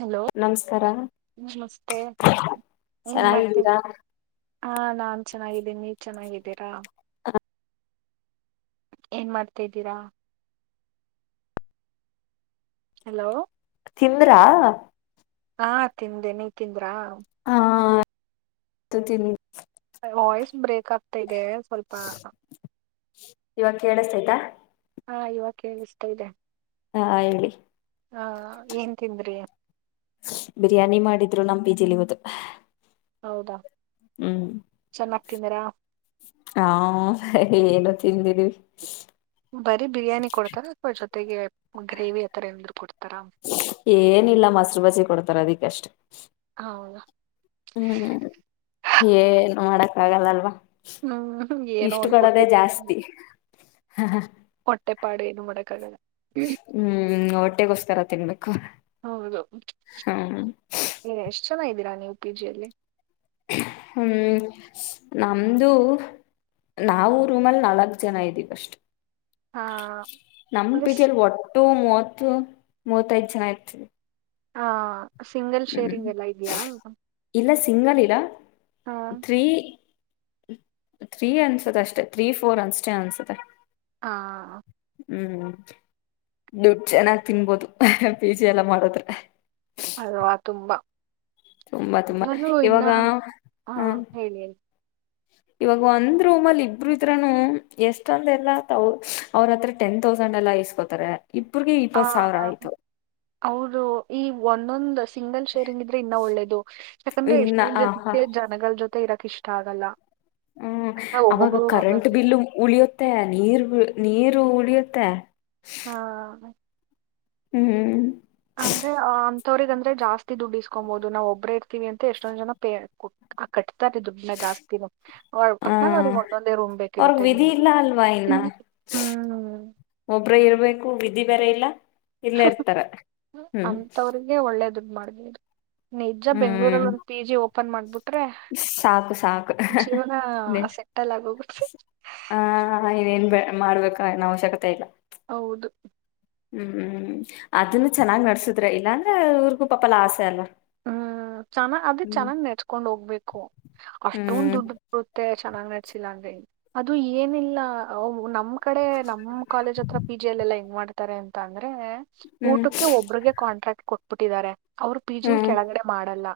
Hello ನಮಸ್ಕಾರ ನಮಸ್ತೆ ಏನ್ ಮಾಡ್ತಿದ ಚೆನ್ನಾಗಿದ್ದೀರಾ ಹಾ ನಾನ್ ಚೆನ್ನಾಗಿದ್ದೀನಿ ನೀ ಚೆನ್ನಾಗಿದ್ದೀರಾ ಏನ್ ಮಾಡ್ತಾಿದ್ದೀರಾ ಹಲೋ ತಿಂದ್ರಾ ಹಾ ತಿಂದೆ ನೀ ತಿಂದ್ರಾ ಹಾ ತಿನ್ ವಾಯ್ಸ್ ಬ್ರೇಕ್ ಆಗ್ತಾ ಇದೆ ಸ್ವಲ್ಪ ಇವಾಗ ಕೇಳಸತೈತಾ ಹಾ ಇವಾಗ ಕೇಳಿ ಇಷ್ಟ ಇದೆ ಹಾ ಹೇಳಿ ಹಾ ಏನ್ ತಿಂದ್ರಿ ಬೀಜಲಿಗದು ಹೌದಾ ಹ್ಮ್ ಚೆನ್ನಾಗ್ ತಿಂದಿರಾ ಹಾ ಏನು ತಿಂದಿರಿ ಬರೀ ಬಿರಿಯಾನಿ ಕೊಡ್ತಾರ ಅಥವಾ ಜೊತೆಗೆ ಗ್ರೇವಿ ಆ ತರ ಎ ಕೊಡ್ತಾರೆ ಏನಿಲ್ಲ ಮೊಸರು ಬಜಿ ಕೊಡ್ತಾರ ಅದಿಕ್ಕಷ್ಟೆ ಹೌದಾ ಹ್ಮ್ ಏನ್ ಮಾಡಕ್ಕ ಆಗಲ್ಲಲ್ವಾ ಹ್ಮ್ ಇಷ್ಟು ಏನೋನ್ ಕೊಡೋದೇ ಕೊಟ್ಟ ಜಾಸ್ತಿ ಮೆ ಪಾಡು ಏನು ಮಾಡೋಕ್ಕಾಗಲ್ಲ ಹ್ಮ್ ಹೊಟ್ಟೆಗೋಸ್ಕರ ತಿನ್ಬೇಕು ಹ್ಮ್ ಏ ಎಷ್ಟ ಚೆನ್ನಾಗ್ದೀರಾ ನೀವು ಪಿಜಿ ಅಲ್ಲಿ ಹ್ಮ್ ನಮ್ದು ನಾವು ರೂಮಲ್ಲಿ ನಾಲ್ಕ್ ಜನ ಇದ್ದೀವಿಷ್ಟು ಹಾ ನಮ್ಮ ಪ್ಲಸ್ ಬಿಜಲ್ ವಾಟ್ ೋ ಮೂವತ್ತು ಮೂವತ್ತ ಐದು್ ಜನ ಇರ್ತದೆ ಹಾ ಸಿಂಗಲ್ ಹ್ಮ್ ಶೇರಿಂಗ್ ಎಲ್ಲ ಇದೆಯಾ ಇಲ್ಲ ಸಿಂಗಲ್ ಇಲ್ಲ ಹಾ ಥ್ರೀ ತ್ರೀ ಅನ್ಸದೆ ಅಷ್ಟೆ ತ್ರೀ ಫೋರ್ ಅಷ್ಟೇ ಅನ್ಸತ್ತೆ ಹಾ ಹ್ಮ್ ದುಡ್ಡು ಚೆನ್ನಾಗ್ ತಿನ್ಬೋದು ಪಿಜೆ ಎಲ್ಲ ಮಾಡದ್ರೆ ಅಲ್ವಾ ತುಂಬಾ ತುಂಬಾ ತುಂಬಾ ನಾನು ಇನ್ನ ಇವಾಗ ಹಾ ಹ್ಮ ಹೇಳಿ ಹೇಳಿ ಇವಾಗ ಒಂದ್ ರೂಮ್ ಅಲ್ಲಿ ಇಬ್ರು ಇದ್ರನು ಎಷ್ಟೊಂದ ಎಲ್ಲ ಅವ್ರತ್ರ ಟೆನ್ ತೌಸ ಂಡ್ ಎಲ್ಲಾ ಇಸ್ಕೋತಾರೆ ಇಬ್ರಿಗೆ ಆ ಇಪ್ಪತ್ ಸಾವಿರ ಆಯ್ತು ಅವರು ಈ ಒಂದೊಂದು ಸಿಂಗಲ್ ಶೋರಿಂಗ್ ಇದ್ರೆ ಇನ್ನ ಒಳ್ಳೇದು ಯಾಕಂದ್ರೆ ಇನ್ನ ಎಷ್ಟೊ ಹ ಜನಕ್ಕೆ ಜನಗಳ ಜೊತೆ ಇರಕ್ ಇಷ್ಟ ಆಗಲ್ಲ ಹ್ಮ ಆ, ಅವಾಗ ಒಬ್ಬೊಬ್ರು ಕರೆಂಟ್ ಅನ್ನೋದು ಬಿಲ್ಲು ಉಳಿಯುತ್ತೆ ನೀರು ನೀರು ಅತ್ತ ಹಾ ಹ್ಮ್ ಅಂದ್ರೆ ಆ ವ್ರಗಂದ್ರೆ ಜಾಸ್ತಿ ದುಡ್ಡಿಸಸ್ಕೊಬಹುದು ನಾವು ಒಬ್ಬ್ರ ಇರ್ತಿವಿ ಅಂತ ಎಷ್ಟೊಂದ ಜನ ಪ ಆಟ್ಟ ದುಡ್ನ ಜಾಸ್ತಿ ಹ ಪಕ್ನಲ್ ಅವ್ರಿಗೆ ಮಂದೊಂದೇ ರೂಮ್ ಅವ್ರಗ್ ಬೇಕಿರುತ್ತೆ ವಿಧಿ ಇನ್ನುಗೆ ಇಲ್ಲ ಅಲ್ವಾ ಹ್ಮ ಒಬ್ರ ಇರ್ಬೇಕು ವಿಧಿ ಬೇರೆ ಇಲ್ಲ ಇಲ್ಲೇ ಇರ್ತಾರ ಹ್ಮ್ ಅಂಂತವ್ರಿಗೆ ಒಳ್ಳೇದು ಮಾಡ ನಿಜ ಬೆಂಗ್ಳೂರಲ್ಲಿ ಹ್ಮ್ ಒಂದು ಪಿ ಜಿ ಓಪನ್ ಮಾಡ್ಬಿಟ್ಟು ಸಾಕು ಸಾಕು ಹ ಸೆಟಲ್ ಆಗೋಗುತ್ತೆ ಇನ್ನೇನ್ ಬ ಮಾಡ್ಬೇಕ ಏ ಅವಶ್ಯಕತೆ ಇಲ್ಲ ಹೌದು ಹ್ಮ್ ಹ್ಮ್ ಅದನ್ನು ಚೆನ್ನಾಗ್ ನಡ್ಸುದ್ರ ಇಲ್ಲಾಂದ್ರೆ ಊ್ರಗೂ ಪಾಪಲ್ಲಾ ಆಸೆ ಅಲ್ಲ ಹ್ಮ್ ಚೆನ್ನ ಅದೇ ಹ್ಮ್ ಚೆನ್ನಾಗ್ ನೆಚ್ಕೊಂಡ್ ಹೋಗ್ಬೇಕು ಹ್ಮ್ ಅಷ್ಟೊಂದು ದುಡ್ಡು ಬರುತ್ತೆ ಅ ಚೆನ್ನಾಗ್ ನಡ್ಸಿಲ್ಲ ಅಂದ್ರೆ ಅದು ಏನಿಲ್ಲ ನಮ್ಮ ಈ ಕಡೆ ನಮ್ಮ್ ಕಾಲೇಜ್ ಹತ್ರ ಪಿ ಜಿ ಎಲ್ಲ ಎಲ್ಲ ಹೆಂಗ್ ಮಾಡ್ತಾರೆ ಅಂತ ಅಂದ್ರೆ ಹ್ಮ್ ಊಟಕ್ಕೆ ಒಬ್ಬ್ರಿಗೆ ಕಾಂಟ್ರಾಕ್ಟ್ ಕೊಟ್ಬಿಟ್ಟಿದ್ದಾರೆ ಅವರು ಪಿ ಜಿ ಹ್ಮ್ ಕೆಳಗಡೆ ಮಾಡಲ್ಲ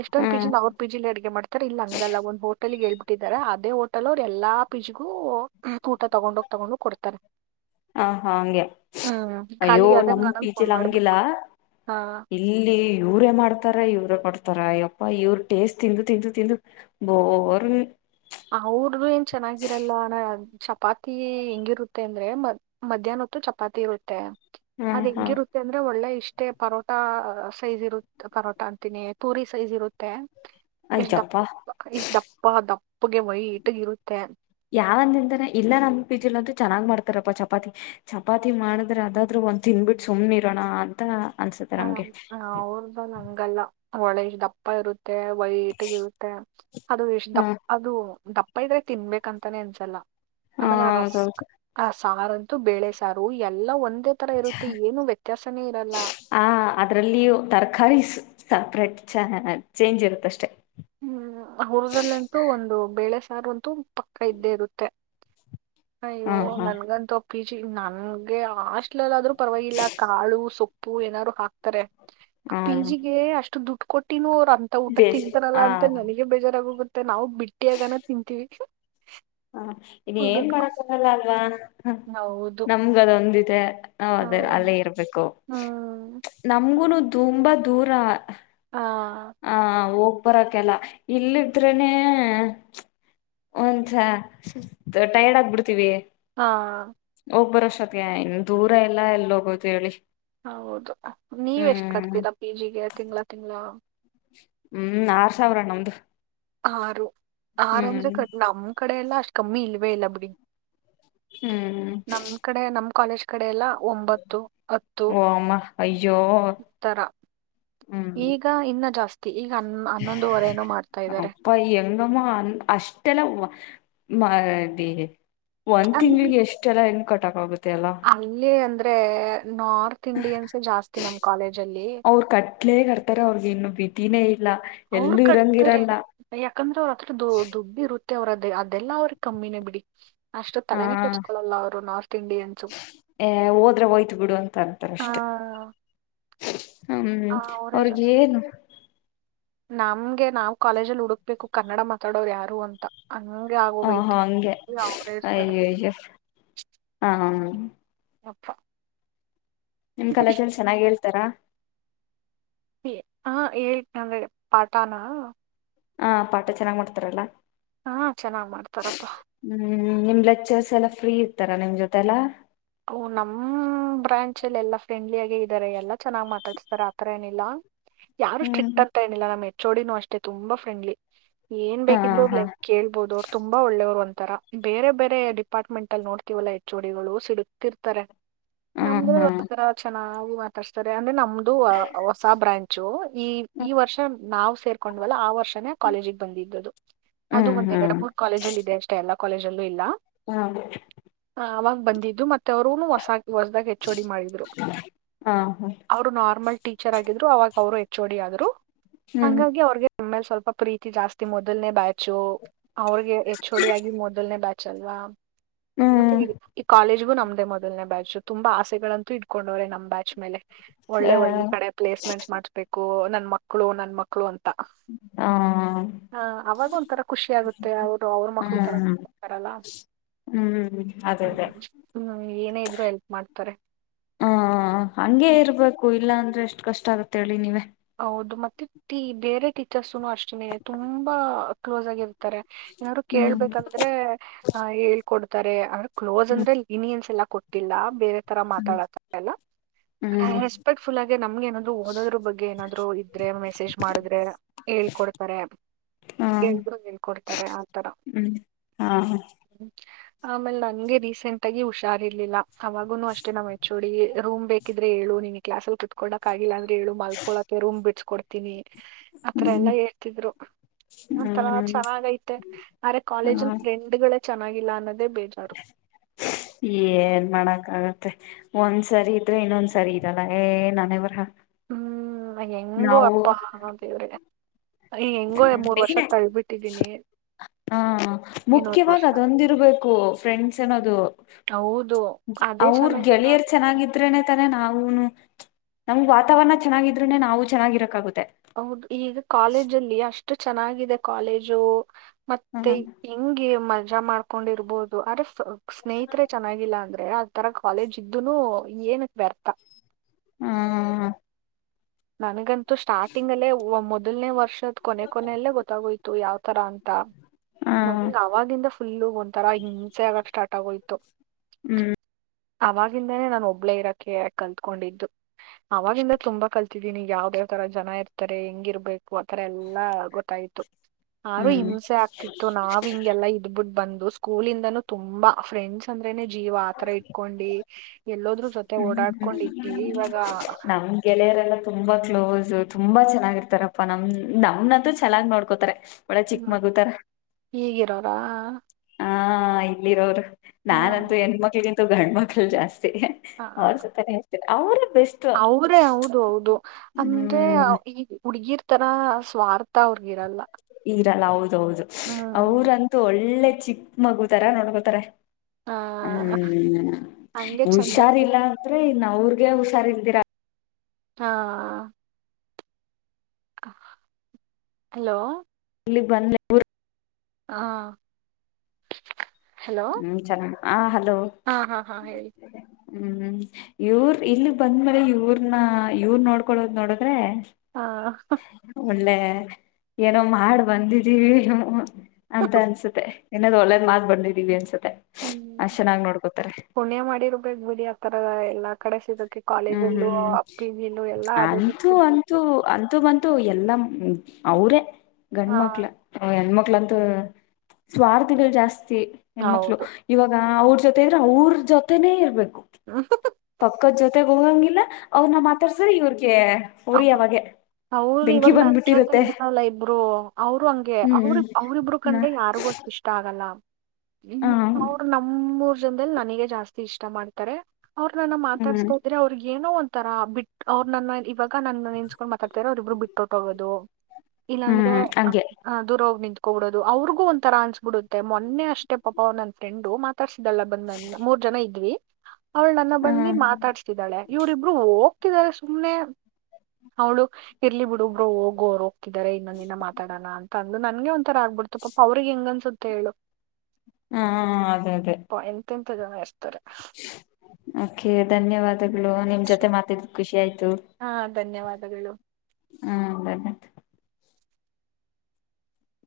ಎಷ್ಟೊಂದು ಪಿ ಹ್ಮ್ ಜಿಲಿ ಅವರು ಪಿ ಜಿಲಿ ಅಡಗೆ ಮಾಡ್ತಾರೆ ಇಲ್ಲ ಹಂಗಲ್ಲ ಒಂದು ಹೋಟಲ್ಗೆೇಳ್ಬಿಟ್ಟಿದಿದ್ದಾರೆ ಅದೇ ಹೋಟಲ್ ಅವ್ರು ಎಲ್ಲಾ ಪಿಜಗೂ ಊಟ ತಗೊಂಡೋಗಿ ತಗೊಂಡ ಕೊಡ್ತಾರೆ ಹ ಹಾ ಹಂಗೆ ಹ್ಮ್ ಅಯ್ಯೋ ಖಾಲಿ ಆದಂಗ ನಮ್ ಆದಂಗ್ ಆಗಂಗ್ ಫೋನ್ ಪೀಚಲ್ ಹಂಗಿಲ್ಲ ಮಾಡ್ಬೇಕು ಹಾ ಇಲ್ಲಿ ಯೂರೇ ಮಾಡ್ ಕೊತಾರ ಇವ್ರ ಕೊಡ್ತಾರ ಅಯ್ಯಪ್ಪ ಇವ್ರ ಟೇಸ್ಟ್ ತಿಂದು ತಿಂದು ತಿಂದು ಬೋರ್ ಅವ್ರದುು ಏನ್ ಚೆನ್ನಾಗಿರಲ್ಲ ಚಪಾತಿ ಹೆಂಗಿರುತ್ತೆ ಅಂದ್ರೆ ಮ್ ಮಧ್ಯಾಹ್ನ ಚಪಾತಿ ಇರುತ್ತೆ ಹಾ ಅದು ಹಾ ಹೆಂಗಿರುತ್ತೆ ಅಂದ್ರೆ ಒಳ್ಳೆ ಇ ಇಷ್ಟೇ ಪರೋಟಾ ಸೈಜ್ ಇರುತ್ತ ಪರೋಟ ಅಂತೀನಿ ತೂರಿ ಸೈಜ್ ಇರುತ್ತೆ ಎ ಅಯ್ಯಪ್ಪಾ ಎ್ದ ಪಾದ ಯಾವಂದ ನಿಿಂದಾನ ಇಲ್ಲ ನಮ ಪಿ ಜಿಲ್ ಅಂತೂ ಚೆನ್ನಾಗ್ ಮಾಡ್ತ ತಪ್ಪ ಚಪಾತಿ ಚಪಾತಿ ಮಾಡಿದ್ರೆ ಅದಾದ್ರೂ ಒಂದ್ ತಿನ್ಬಿಟ್ಟು ಸುಮ್ನೆ ಇರೋಣ ಅಂತ ಅನ್ಸುತ್ತೆ ಹ ನಮ್ಗೆ ಅವ್ರ್ದ ನಂಗಲ್ಲ ಒಳ್ಳೆಷ್ಟ ದಪ್ಪ ಇರುತ್ತೆ ವೈಟ್ಗ ಇರುತ್ತೆ ಅದು ಎಷ್ಟ ದ ಹಾ ಅದು ದಪ್ಪ ಅಪ್ಪ ಇದ್ರೆ ತಿನ್ಬೇಕಂತಾನೆ ಅನ್ಸಲ್ಲ ಹ ಆಮೇಲೆ ಆ ರಸ್ಕ್ ಹೌದೌದು ಸಾರಂತೂ ಬೇಳೆ ಸಾರು ಎಲ್ಲ ಒಂದೇ ತರ ಇರುತ್ತೆ ಏನು ವ್ಯತ್ಯಾಸನೇ ಇರಲ್ಲ ಅದರಲ್ಲಿಯೂ ತರಕಾರೀ ಸಪ್ರೇಟ್ ಚ ಚೇಂಜ್ ಇರುತ್ತಷ್ಟೆ ಹ್ಮ್ ಊರದಲ್ಲಂತೂ ಒಂದು ಬೇಳೆ ಸಾರು ಅಂತೂ ಪಕ್ಕ ಇದ್ದೇ ಇರುತ್ತೆ ಅಯ್ಯೋ ಹಾ ಹಾ ನನ್ಗಂತೂ ಅ ಪಿ ಜಿ ನನ್ಗೆ ಆಸ್ಟ್ಲಲ್ಾದ್ರೂ ಪರವಾಗಿಲ್ಲ ಕಾಳು ಸೊಪ್ಪ ಪ್ಪು ಏನಾದ್ರು ಹಾಕ್ತಾರೆ ಹ್ಮ ಪಿಜಿಗೆ ಅಷ್ಟು ದುಡ್ಡು ಕೊಟ್ಟಿನ ಅವರು ಅಂತ ಊಟ ತಿನ್ ಬೇಸ್ ಅಂತ ಹ ನನಗೆ ಬೇಜಾರಾಗೋಗುತ್ತೆ ನಾವು ಬಿಟ್ಟಿಿಯಗಾನ ತಿಂತೀವಿ ಹಾ ಇನ್ ಏನ್ ದುಡ್ಡು ಕೊಟ್ಟು. ಮಾಡಕ್ಕ ಆಗಲ್ಲ ಅಲ್ವಾ ಹೌದು ನಮ್ಗ ಅದೊಂದಿದೆ ಹ ಅದೇ ಹ್ಮ್ ಅಲ್ಲೇ ಇರ್ಬೇಕು ಹ್ಮ್ ನಮ್ಗುನು ತುಂಬಾ ದೂರ ಆ ಹ ಹೋಗ್ಬರಕಲ್ಲ ಇಲ್ಲಿದ್ರನೆ ಒಂಸ ಟೈರ್ಡ್ ಆಗ್ಬಿಡ್ತೀವಿ ಹಾ ಹೋಗ್ ಬರೋಷ್ಟೊತ್ತ ಇನ್ನು ದೂರ ಎಲ್ಲಾ ಎಲ್ಲಿ ಹೋಗೋದು ಹೇಳಿ ಹೌದು ನೀವ ಎಷ್ಟು ಹ್ಮ್ ಕರ್ತೀರಾ ಪಿ ಜಿಗೆ ತಿಂಗಳ ತಿಂಗ್ಳ ಹ್ಮ್ ಆರ್ ಸಾವಿರ ನ ಒ್ದ ಆರು ಆರ ಅಂದ್ರೆ ಕಟ್ ನಮ್ ಕಡೆ ಎಲ್ಲಾ ಅಷ್ಟ್ ಕಮ್ಮಿ ಇಲ್ವೇ ಇಲ್ಲ ಬಿಡಿ ಹ್ಮ್ ನಮ್ ಕಡೆ ನಮ್ ಕಾಲೇಜ್ ಕಡೆ ಎಲ್ಲ ಒಂಬತ್ತು ಹತ್ತು ಓ ಅಮ್ಮ ಅಯ್ಯೋ ಉತ್ತರ ಹ್ಮ್ ಈಗ ಇನ್ನ ಜಾಸ್ತಿ ಈಗ ಹ ಹನ್ನೊಂದುವರೆೇನೂ ಮಾಡ್ತಾ ಇದ್ದಾರೆ ಎಂಗಮ ಅ ಅಷ್ಟಲ ಮದ ಒಂದ್ ಅಂದ್ರೆ ತಿಂಗ್ಳಿಗೆ ಎಷ್ಟ ಎಲ್ಲಾ ಹೆಣ ಕಟ್ಟಕೋಗುದು ಅಲ್ಲಿ ಅಂದ್ರೆ ನಾರ್ತ್ ಇಂಡಿಯನ್ಸ ಜಾಸ್ತಿ ನಮ್ ಕಾಲೇಜ ಅಲ್ಲಿ ಅವರು ಕಟ್ಲೆೇ ಕಟ್ತಾರೆ ಅವ್ರಿಗೆ ಇನ್ನು ಬತಿನೇ ಅವ್ರರು ಕಟ್ತಾರೆ ಯಾಕಂದ್ರೆ ಅವ್ರತ್ರ ದುಡ್ಡು ಇರುತ್ತ ಮತ್ತೆ ಅವ್ರದೇ ಅದೆಲ್ಲ ಅವ್ರಿಗೆ ಕಮ್ಮಿನೇ ಬಿಡಿ ಅಷ್ಟು ಹ ತಲೆನ ಕಚ್ಕೊಳಲ್ಲ ಅವ್ರು ನಾರ್ತ್ ಇಂಡಿಯನ್ಸ್ ಅ ಹೋದ್ರೆ ಹೋಯ್ತು ಬಿಡು ಅಂತ ಅಂತಾರ ಆ ಅಷ್ಟೆ ಹ್ಮ್ ಅವರೇ ಅವ್ರಿಗೆ ಜಾಸ್ತಿ ಏನು ನಮ್ಗೆ ನಾವ್ ಕಾಲೇಜಲ್ಲಿ ಹುಡುಕ್ಬೇಕು ಕನ್ನಡ ಮಾತಾಡೋರು ಯಾರು ಅಂತ ಹಂಗೆ ಹ ಹಾ ಆಗೋಗೈತೆ ಹಂಗೆ ಈಗ ಅವರೇ ಇರ್ತಾರೆ ಅಯ್ಯೋ ಅಯ್ಯೋ ಹಾ ಯಪ್ಪ ನಿಮ್ ಕಲಚಲ್ಲಿ ಚೆನ್ನಾಗಿ್ ಹೇಳ್ತಾರ ಹಾ ಹೇಳಿ ನಂದ್ರೆ ಪಾಠಾನ ಹ ಪಾಠ ಚೆನ್ನಾಗ್ ಮಾಡ್ತಾರಲ್ಲ ಹಾ ಚೆನ್ನಾಗ್ ಮಾಡ್ತಾರಪ್ಪಾ ಹ್ಮ್ ನಿಮ್ ಲೆಕ್ಚರ್ಸ್ ಎಲ್ಲಾ ಫ್ರೀ ಇರ್ತಾರಾ ನಿಮ್ ಜೊತೆಲ್ಲಾ ಓ ನಮ್ ಬ್ರಾಂಚಲ್ಲಿ ಎಲ್ಲಾ ಫ್ರೆಂಡ್ಲಿಿಯಗಿ ಇದ್ದಾರೆ ಎಲ್ಲಾ ಚೆನ್ನಾಗ್ ಮಾತಾಡ್ಸ್ತಾರೆ ಆತರ ಏನಿಲ್ಲ ಯಾರು ಹ್ಮ್ ಸ್ಟ್ರಿಕ್ಟ್ ಅಗ್ಂತಾ ಏನಿಲ್ಲ ನಮ್ಮ್ ಹೆಚ್ಚೋಡಿನೂ ಅಷ್ಟೇ ತುಂಬಾ ಫ್ರೆಂಡ್ಲಿ ಏನ್ ಹಾ ಬೇಕಿದ್ರು ಹಾ ಲೈಕ್ ಕೇಳ್ಬೋದು ಅವ್ರು ತುಂಬಾ ಒಳ್ಳೆಯ್ರು ಅಂತ ರ ಬೇರೆ ಬೇರೆ ಡಿಪಾರ್ಟ್ಮೆಂಟ್ ಅಲ್ಲಿ ನೋಡ್ತಿೀವಲ್ಲಾ ಎಚ್ ಡಿಗಳು ಸಿಡತಿರ್ತಾರೆ ಹ್ಮ್ ಹ್ಮ್ ನಮ್ದ್ರ ಚೆನ್ನಾಗಿ ಮಾತಾಡ್ಸ್ತಾರೆ ಅಂದ್ರೆ ನಮ ಹೊಸ ಬ್ರಾಂಚು ಈ ಈ ವರ್ಷ ನಾವವು ಸೇರ್ಕೊಂಡ್ವಲ್ಲ ಆ ವರ್ಷ ಕಾಲೇಜಿಗೆ ಬಂದಿದ್ದು ಅದು ಹ್ಮ್ ಒಂದ್ ಎರಡು ಹ್ಮ್ ಮೂರ್ ಕಾಲೇಜಲ್ಲಿ ಇದೆ ಅಷ್ಟೇ ಎಲ್ಲಾ ಕಾಲೇಜಲ್ಲೂ ಇಲ್ಲ ಹಾದ ಆಾಗ ಬಂದಿದ್ದು ಮತ್ತ ಅವ್ರರುನು ಹೊಸ ಹೊಸ್ದಾಗ ಹೆಚ್ ಡಿ ಮಾಡಿದ್ರು ಹಾ ಹ್ಮ್ ಅವರು ನಾರ್ಮಲ್ ಟೀಚರ್ ಆಗಿದ್ರು ಅವಾಗ ಅವರು ಎಚ್ ಓಡಿ ಆದ್ರು ಹಂಗಾಗಿ ಅವ್ರಿಗೆ ಆಮೇಲೆ ಸ್ವಲ್ಪ ಪ್ರೀತಿ ಜಾಸ್ತಿ ಮೊದಲ್ನೆೇ ಬ್ಯಾಚು ಅವ್ರಿಗೆ ಹೆಚ್ಚೋಡಿ ಆಾಗಿ ಮೊದಲನೆೇ ಬ್ಯಾು ಲ್ವಾ ಮತ್ತೆ ಹ್ಮ್ ಈ ಕಾಲೇಜ್ಗು ನಮ್ದ ಅ ಮೊದನೇ ಬ್ಯಾಚ್ು ತುಂಬಾ ಆಸೆಗಳಂತೂ ಇಡ್ಕೊಂಡವ್ರೆ ನಮ್ಮ್್ಯಾಚ್ ಮೇಲೆ ಹ ಒಳ್ಳೆ ಒಳ್ಳೆ ಕಡೆ ಪ್ಲೇಸ್ಮೆಂಟ್ ಮಾಡಬೇಕು ನನ್ ಮಕ್ಳು ನನ್ ಮಕ್ಳು ಅಂತ ಹ ಆ ಅವಾಗ ಒಂಥರ ಖುಷಿ ಆಗುತ್ತೆ ಅವ್ರು ಅವ್ರ ಮಕ್ಳ ಹ್ಮ್ ತರಡ್ತಾರಲ್ಲ ಹ್ಮ್ ಅದೇ ಅದೇ ಏನೇ ಇದ್ರು ಹೆಲ್ಪ್ ಮಾಡ್ತಾರೆ ಹ ಹಂಗಗೆ ಇರ್ಬೇಕು ಇಲ್ಲಾಂತ ಎಷ್ಟ ಕಷ್ಟ ಆಗತ್ತೆ ಹೇಳಿ ನೀವವೆ ಸು ಅಷ್ಟೇ ತುಂಬಾ ಕ್ಲೋಸ್ ಆಗಿರುತ್ತೆ ಏನಾದ್ರು ಹ್ಮ್ ಕೇಳ್ಬೇಕಂದ್ರೆ ಆ ಹೇಳ್ಕೊಡ್ತಾರೆ ಅವ ಕ್ಲೋಸ್ ಹ್ಮ್ ಅಂದ್ರೆ ಲಿನಿಯನ್ಸ್ ಎಲ್ಲಾ ಕೊಟ್ಟಿಲ್ಲ ಬೇರೆ ತರ ಹ್ಮ್ ಮಾತಾಡತ ಎಲ್ಲ ಹ್ಮ್ ರೆಸ್ಪೆಕ್ಟ್ಫುಲ್ ಆಗೆ ನಮ್ಗೆ ನಾದ್ರು ಓದ್ರ ಬಗ್ಗೆ ಏನಾದ್ರು ಇದ್ರೆ ಮೆಸೇಜ್ ಮಾಡಿದ್ರೆ ಹೇಳ್ಕೊಡ್ತಾರೆ ಹಾ ಎಲ್ರೂ ಹೇಳ್ಕೊಡ್ತಾರೆ ಆತರ ಹ್ಮ್ ಹಾ ಆಮೇಲೆ ನನ್ಗೆ ರೀಸೆಂಟ್ ಆಗಿ ಹುಷಾರ್ ಇರ್ಲಿಲ್ಲ ಅವಾಗುನು ಅಷ್ಟೇ ನಾವ್ ಹೆಚ್ಚೋಳಿಗೆ ರೂಮ್ೇಕಿದ್ರೆ ಹೇಳು ನಿಮಗೆ ಕ್ಲಾಸ್ಲ್ಲಿ ಕತ್ಕೋಕಕ್ಗಿಲ್ಲ ಅಂದ್ರೆ ಹೇಳು ಮ ರೂಮ್ ಬಿಡ್ಸ್ಕೊಡ್ತೀನಿ ಆತರ ಹ್ಮ್ ಎಲ್ಲಾ ಹೇಳ್ತಿದ್ರು ಒಂತರ ಹ್ಮ್ ಚೆನ್ನಾಗ ಐತೆ ಅ್ರ ಹಾ ಕಾಲೇಜಲ್ ಫ್ರೆಂಡ್ ಗಳೇ ಚೆನ್ನಾಗಿಲ್ಲ ಅನ್ನೋದು ಏನ್ ಮಾಡಕ್ಕ ಆಾಗತ್ತೆ ಒಂದ್ಸರಿ ಇದ್ರೆ ಇನ್ನೊಂದ್ ಸರಿ ಇರಲ್ಲ ಏ ನನವರ ಹ್ಮ್ ಹೆಂಗು ಅಪ್ಪಾ ದೇವ್ರೆ ಈ ಹೆಂಗೋ ಮೂರ್ ವರ್ಷ ಮೇನ್ ತಳ್ಬಿಟ್ಟಿದೀನಿ ಹಾ ಇನ್ನೊಂದ್ ಮುಖ್ಯವಾಗ ವರ್ಷ ಅದೊಂದಿರ್ಬೇಕು ಫ್ರೆಂಡ್ಸ್ ಏನದು ಹೌದು ಅದೇ ಅವ್ರ ಚೆನ್ನಾಗಿಲ್ಲ ಗೆಳೆಯರ್ ಅಂದ್ರೆ. ಚೆನ್ನಾಗಿದ್ರೇನೆ ತಾನೆ ನಾವೂನು ನಮ್ಗ್ ವಾತಾವರಣ ಚೆನ್ನಾಗಿದ್ರೂನೆ ನಾವು ಚೆನ್ನಾಗಿರಕ್ಕಾಗುತ್ತೆ ಹೌದು ಈಗ ಕಾಲೇಜ ಅಲ್ಲಿ ಅಷ್ಟು ಚೆನ್ನಾಗಿದೆ ಕಾಲೇಜು ಹ ಮತ್ತೆ ಹೆಂಗೆ ಮ ಯಜಾ ಮಾಡ್ಕೊಂಡಿರ್ಬಹುದು ಆದ್ರೆ ಸ್ನೇಹಿತರೆ ಚೆನ್ನಾಗಿಲ್ಲ ಅಂದ್ರೆ ಆ ತರ ಕಾಲೇಜ್ ಇದ್ದುನು ಏನಕ್ಕೆ ವತಾ ಹಾ ಹಾ ಹಾ ನನಗಂತೂ ಸ್ಟಾರ್ಟಿಂಗ್ ಅಲ್ಲೇ ಮೊದಲನೇ ವರ್ಷದ್ ಕೊನೆ ಕೊನೆಯಲ್ಲೇ ಗೊತ್ತಾಗೋಯತು ಯಾವ ಒ ತರ ಅಂತ ಹ ನಮ ಅವಾಗಿಂದ ಫುಲ್ಲು ಒಂಥರಾ ಹಿಂಸೆ ಆಗಕ್ ಸ್ಟಾರ್ ಆಗೋಯ್ತು ಹ್ಮ್ ಅವಾಗಿಂದಾನೇ ನಾನು ಒಬ್ಳೇ ಇರಕೆ ಕಲ್ತ್ಕೊಂಡಿದ್ದು ಅವವಾಗಿಂದ ತುಂಬಾ ಕಲ್ ತಿನಿ ಯಾವ್ದ ಯಾವ್ ತರ ಜನ ಇರ್ತಾರೆ ಹೆಂಗಿರ್ಬೇಕು ಆತರ ಎಲ್ಲಾ ಗೊತ್ತಾಯ್ತು ಯಾರು ಹ್ಮ್ ಹಿಂಸೆ ಆಗ್ತಿತ್ತು ನಾವ್ ಹಿಂಗೆಲ್ಲಾ ಇದ್ಬಿಟ್ಟ ಬಂದ್ ಅದು ಸ್ಕೂಲ್ ಇಂದಾನೂ ತುಂಬಾ ಫ್ರೆಂಡ್ಸ್ ಅಂದ್ರೇನೆ ಜೀವ ಆತರ ಇಟ್ಕೊಂಡಿ ಎಲ್ಲೋದ್ರ ಜೊತೆ ಹ್ಮ ಓಡಾಡ್ಕೊಂಡ್ ಇದ್ದೀವಿ ಹ್ಮ ಇವಾಗ ನಮ್ ಗೆಳೆಯರೆಲ್ಲ ತುಂಬಾ ಕ್ಲೋಸ್ ತುಂಬಾ ಚೆನ್ನಾಗಿರ್ತಾರಪ್ಪಾ ನಮ ನಮನಂತೂ ಚೆನ್ನಾಗ್ ನೋಡ್ಕೋತಾರೆ ಒಳ್ಳೆ ಚಿಕ್ಕ ಹ್ಮ ಮಗು ತರ ಹೀಗಿರೋರಾ ಹ ಇಲ್ಲಿರೋರು ನಾನಂತೂ ಹೆಣ್ಮಕ್ಳಗಿಂತ ಗಂಡ ಮಕ್ಳ ಜಾಸ್ತಿ ಆ ಅವ್ರ ಸಪತ ಅವ್ರ ಬೆಸ್ಟ್ ಅವ್ರೇ ಹೌದು ಹೌದು ಅಂದ್ರೆ ಹ್ಮ್ ಈ ಹುಡುಗಿರ್ ತನ ಸ್ವಾರ್ಥ ಅವ್ರಗಿರಲ್ಲ ಇರಲ್ಲ ಹೌದೌದು ಅವ್ರಂತೂ ಒಳ್ಳೆ ಚಿಕ್ಕ ಮಗುತಾರ ನೋಡ್ಕೋತಾರೆ ಹಾ ಹ್ಮ್ ಹಂಗೆ ಚಂದ ಬಿಡಿ ಹುಷಾರಿಲ್ಲ ಅಂದ್ರೆ ಇ ಅವ್ರಗೆ ಹುಷಾರಿದ್ದೀರಾ ಹಾ ಹಲೋ ಬಂದ ಹಾ ಹ್ಮ್ ಚಲ ಆ ಹಲೋ ಹಾ ಹಾ ಹಾ ಹೇಳಿ ಹ್ಮ್ ಇವ್ರ ಇಲ್ಲಿ ಬಂದ್ಮೇಲೆ ಇವ್ರನ್ನ ಇವರ್ ನೋಡ್ಕೊಳೋದ ನೋಡದ್ರೆ ಹಾ ಒಳ್ಳ ಏನೋ ಮಾಡ್ ಬಂದಿದೀವಿ ಅಂತ ಅನ್ಸುತ್ತೆ ಇನ್ನದ್ ಒಳ್ಳೇದ್ ಮಾಸ್ ಬಂದಿದವಿ ಹ್ಮ್ ಪುಣ್ಯ ಮಾಡಿರ್ಬೇಕ ಬಲಿ ಆತರದ ಎಲ್ಲಾ ಕಡೆ ಸಿಗಕ್ಕೆ ಹ್ಮ್ ಕಾಲೇಜಲ್ಲೂ ಹ್ಮ್ ಪಿ ಜಿಲು ಎಲ್ಲಾ ಅದಕ್ಕೆ ಅಂತೂ ಸಿಗ್ಬೇಕು ಅಂತೂ ಅಂತೂ ಬಂತು ಎಲ್ಲ ಹ್ಮ ಅವ್ರೇ ಹಾ ಗಂಡ್ಮಕ್ಳ ಹೆಣ್ಮಕ್ಳಂತ ಸ್ವಾರ್ಥಿಗಳು ಜಾಸ್ತಿ ಹೆಣ್ಮಕ್ಳು ಹೌದು ಇವಾಗ ಅವ್ರ ಜೊತೆ ಇದ್ರೆ ಅವ್ರ ಜೊತೆನೇ ಇರ್ಬೇಕು ಪಕ್ಕದ ಜೊತೆಗ್ ಹೋಗಂಗಿಲ್ಲ ಅವ್ರನ್ನ ಮಾತಾಡ್ಸ್ರ ಇವ್ರಿಗೆ ಉಊರಿ ಯಾವಾಗೆ ಅವರು ಇವಾಗ ನನ್ ಜೊತೆ ಇದನಲ್ಲ ಇಬ್ರು ಅವರು ಹಂಗೆ ಅವ್ರ ಹ್ಮ್ ಅವ್ರಿಬ್ರು ಹ್ಮ್ ಕಂಡ್ರೆ ಯಾರಿಗೊ ಇಷ್ಟ ಆಗಲ್ಲ ಈ ಹ ಸಾವ್ರ ನಮ್ಮೂರ್ ಜನದಲ್ಲಿ ನನಗ ಜಾಸ್ತಿ ಇಷ್ಟ ಮಾಡ್ತಾರೆ ಅವ್ರ ನನ್ನ ಹ್ಮ್ ಮಾತಾಡ್ಸ್ೋದ್ರೆ ಅವ್ರಗ ಏನೋ ಒಂಥರ ಬಿಟ್ಟ ಅವ್ರ ನನ್ನ ಇವಾಗ ನ ನಿನ್ಸ್ಕೊಂಡ್ ಮಾತಾಡ್ತರೋ ಅವರಿಬ್ರು ಬಿಟ್ಟೋಟ್ಟ ಹೋಗೋದು ಇಲ್ಲಾಂದ್ರೆ ಹ್ಮ್ ಹಂಗೆ ದದುರ ಹೋಗಿ ನಿಂತ ಹಬಿಡುದುದು್ರಿಗೂ ಒಂ ತರ ಅನ್ಸಸ್ಬಿಡುತ್ತೆೊೆ ಅಷ್ಟೇ ಪಾಪ ಅವ ನನ್ನ ಫ್ರೆಂಡ್ ಮತ್ತ ತರ್ಸಿದಲ್ಲ ಬಂದ್ ಮೂರ್ ಜನ ಇದ್ವಿ ಅವ್ಳ ನನ್ನ ಬಂದಿ ಹ್ಮ್ ಮಾತಾಡ್ಸ್ತಿದ್ದಾಳೆ ಇವ್ರಿಬ್ರು ಹೋಗ್ತಿದ್ದಾರೆ ಸುಮ್ನೆ ಅವ್ಳು ಇರ್ಲಿ ಬಿಡು ಒಬ್ರು ಹೋಗೋರು ಹೋಗತಿದಿದ್ದಾರೆ ಇನ್ನೊಂದ ಇನ್ನ ಮಾತಾಡೋಣ ಅಂತ ಅಂದು ನನ್ಗೆ ಒಂತ ತರ ಆಗ್ಬಿಡ್ತು ಪಾಪ ಅವ್ರಿಗೆ ಹೆಂಗನ್ಸುತ್ತೆ ಹೇಳು ಹಾ ಅದೇ ಅದೇ ಇ ಎಸ್ತಾರೆ ಕೆ ಧನ್ಯವಾದಗಳು ನಿಮ್ ಜೊತೆ ಮಾತಿದ ಖುಷಿ ಆಯ್ತು ಹಾ ಧನ್ಯವಾದಗಳು ಹ್ಮ್ ಬ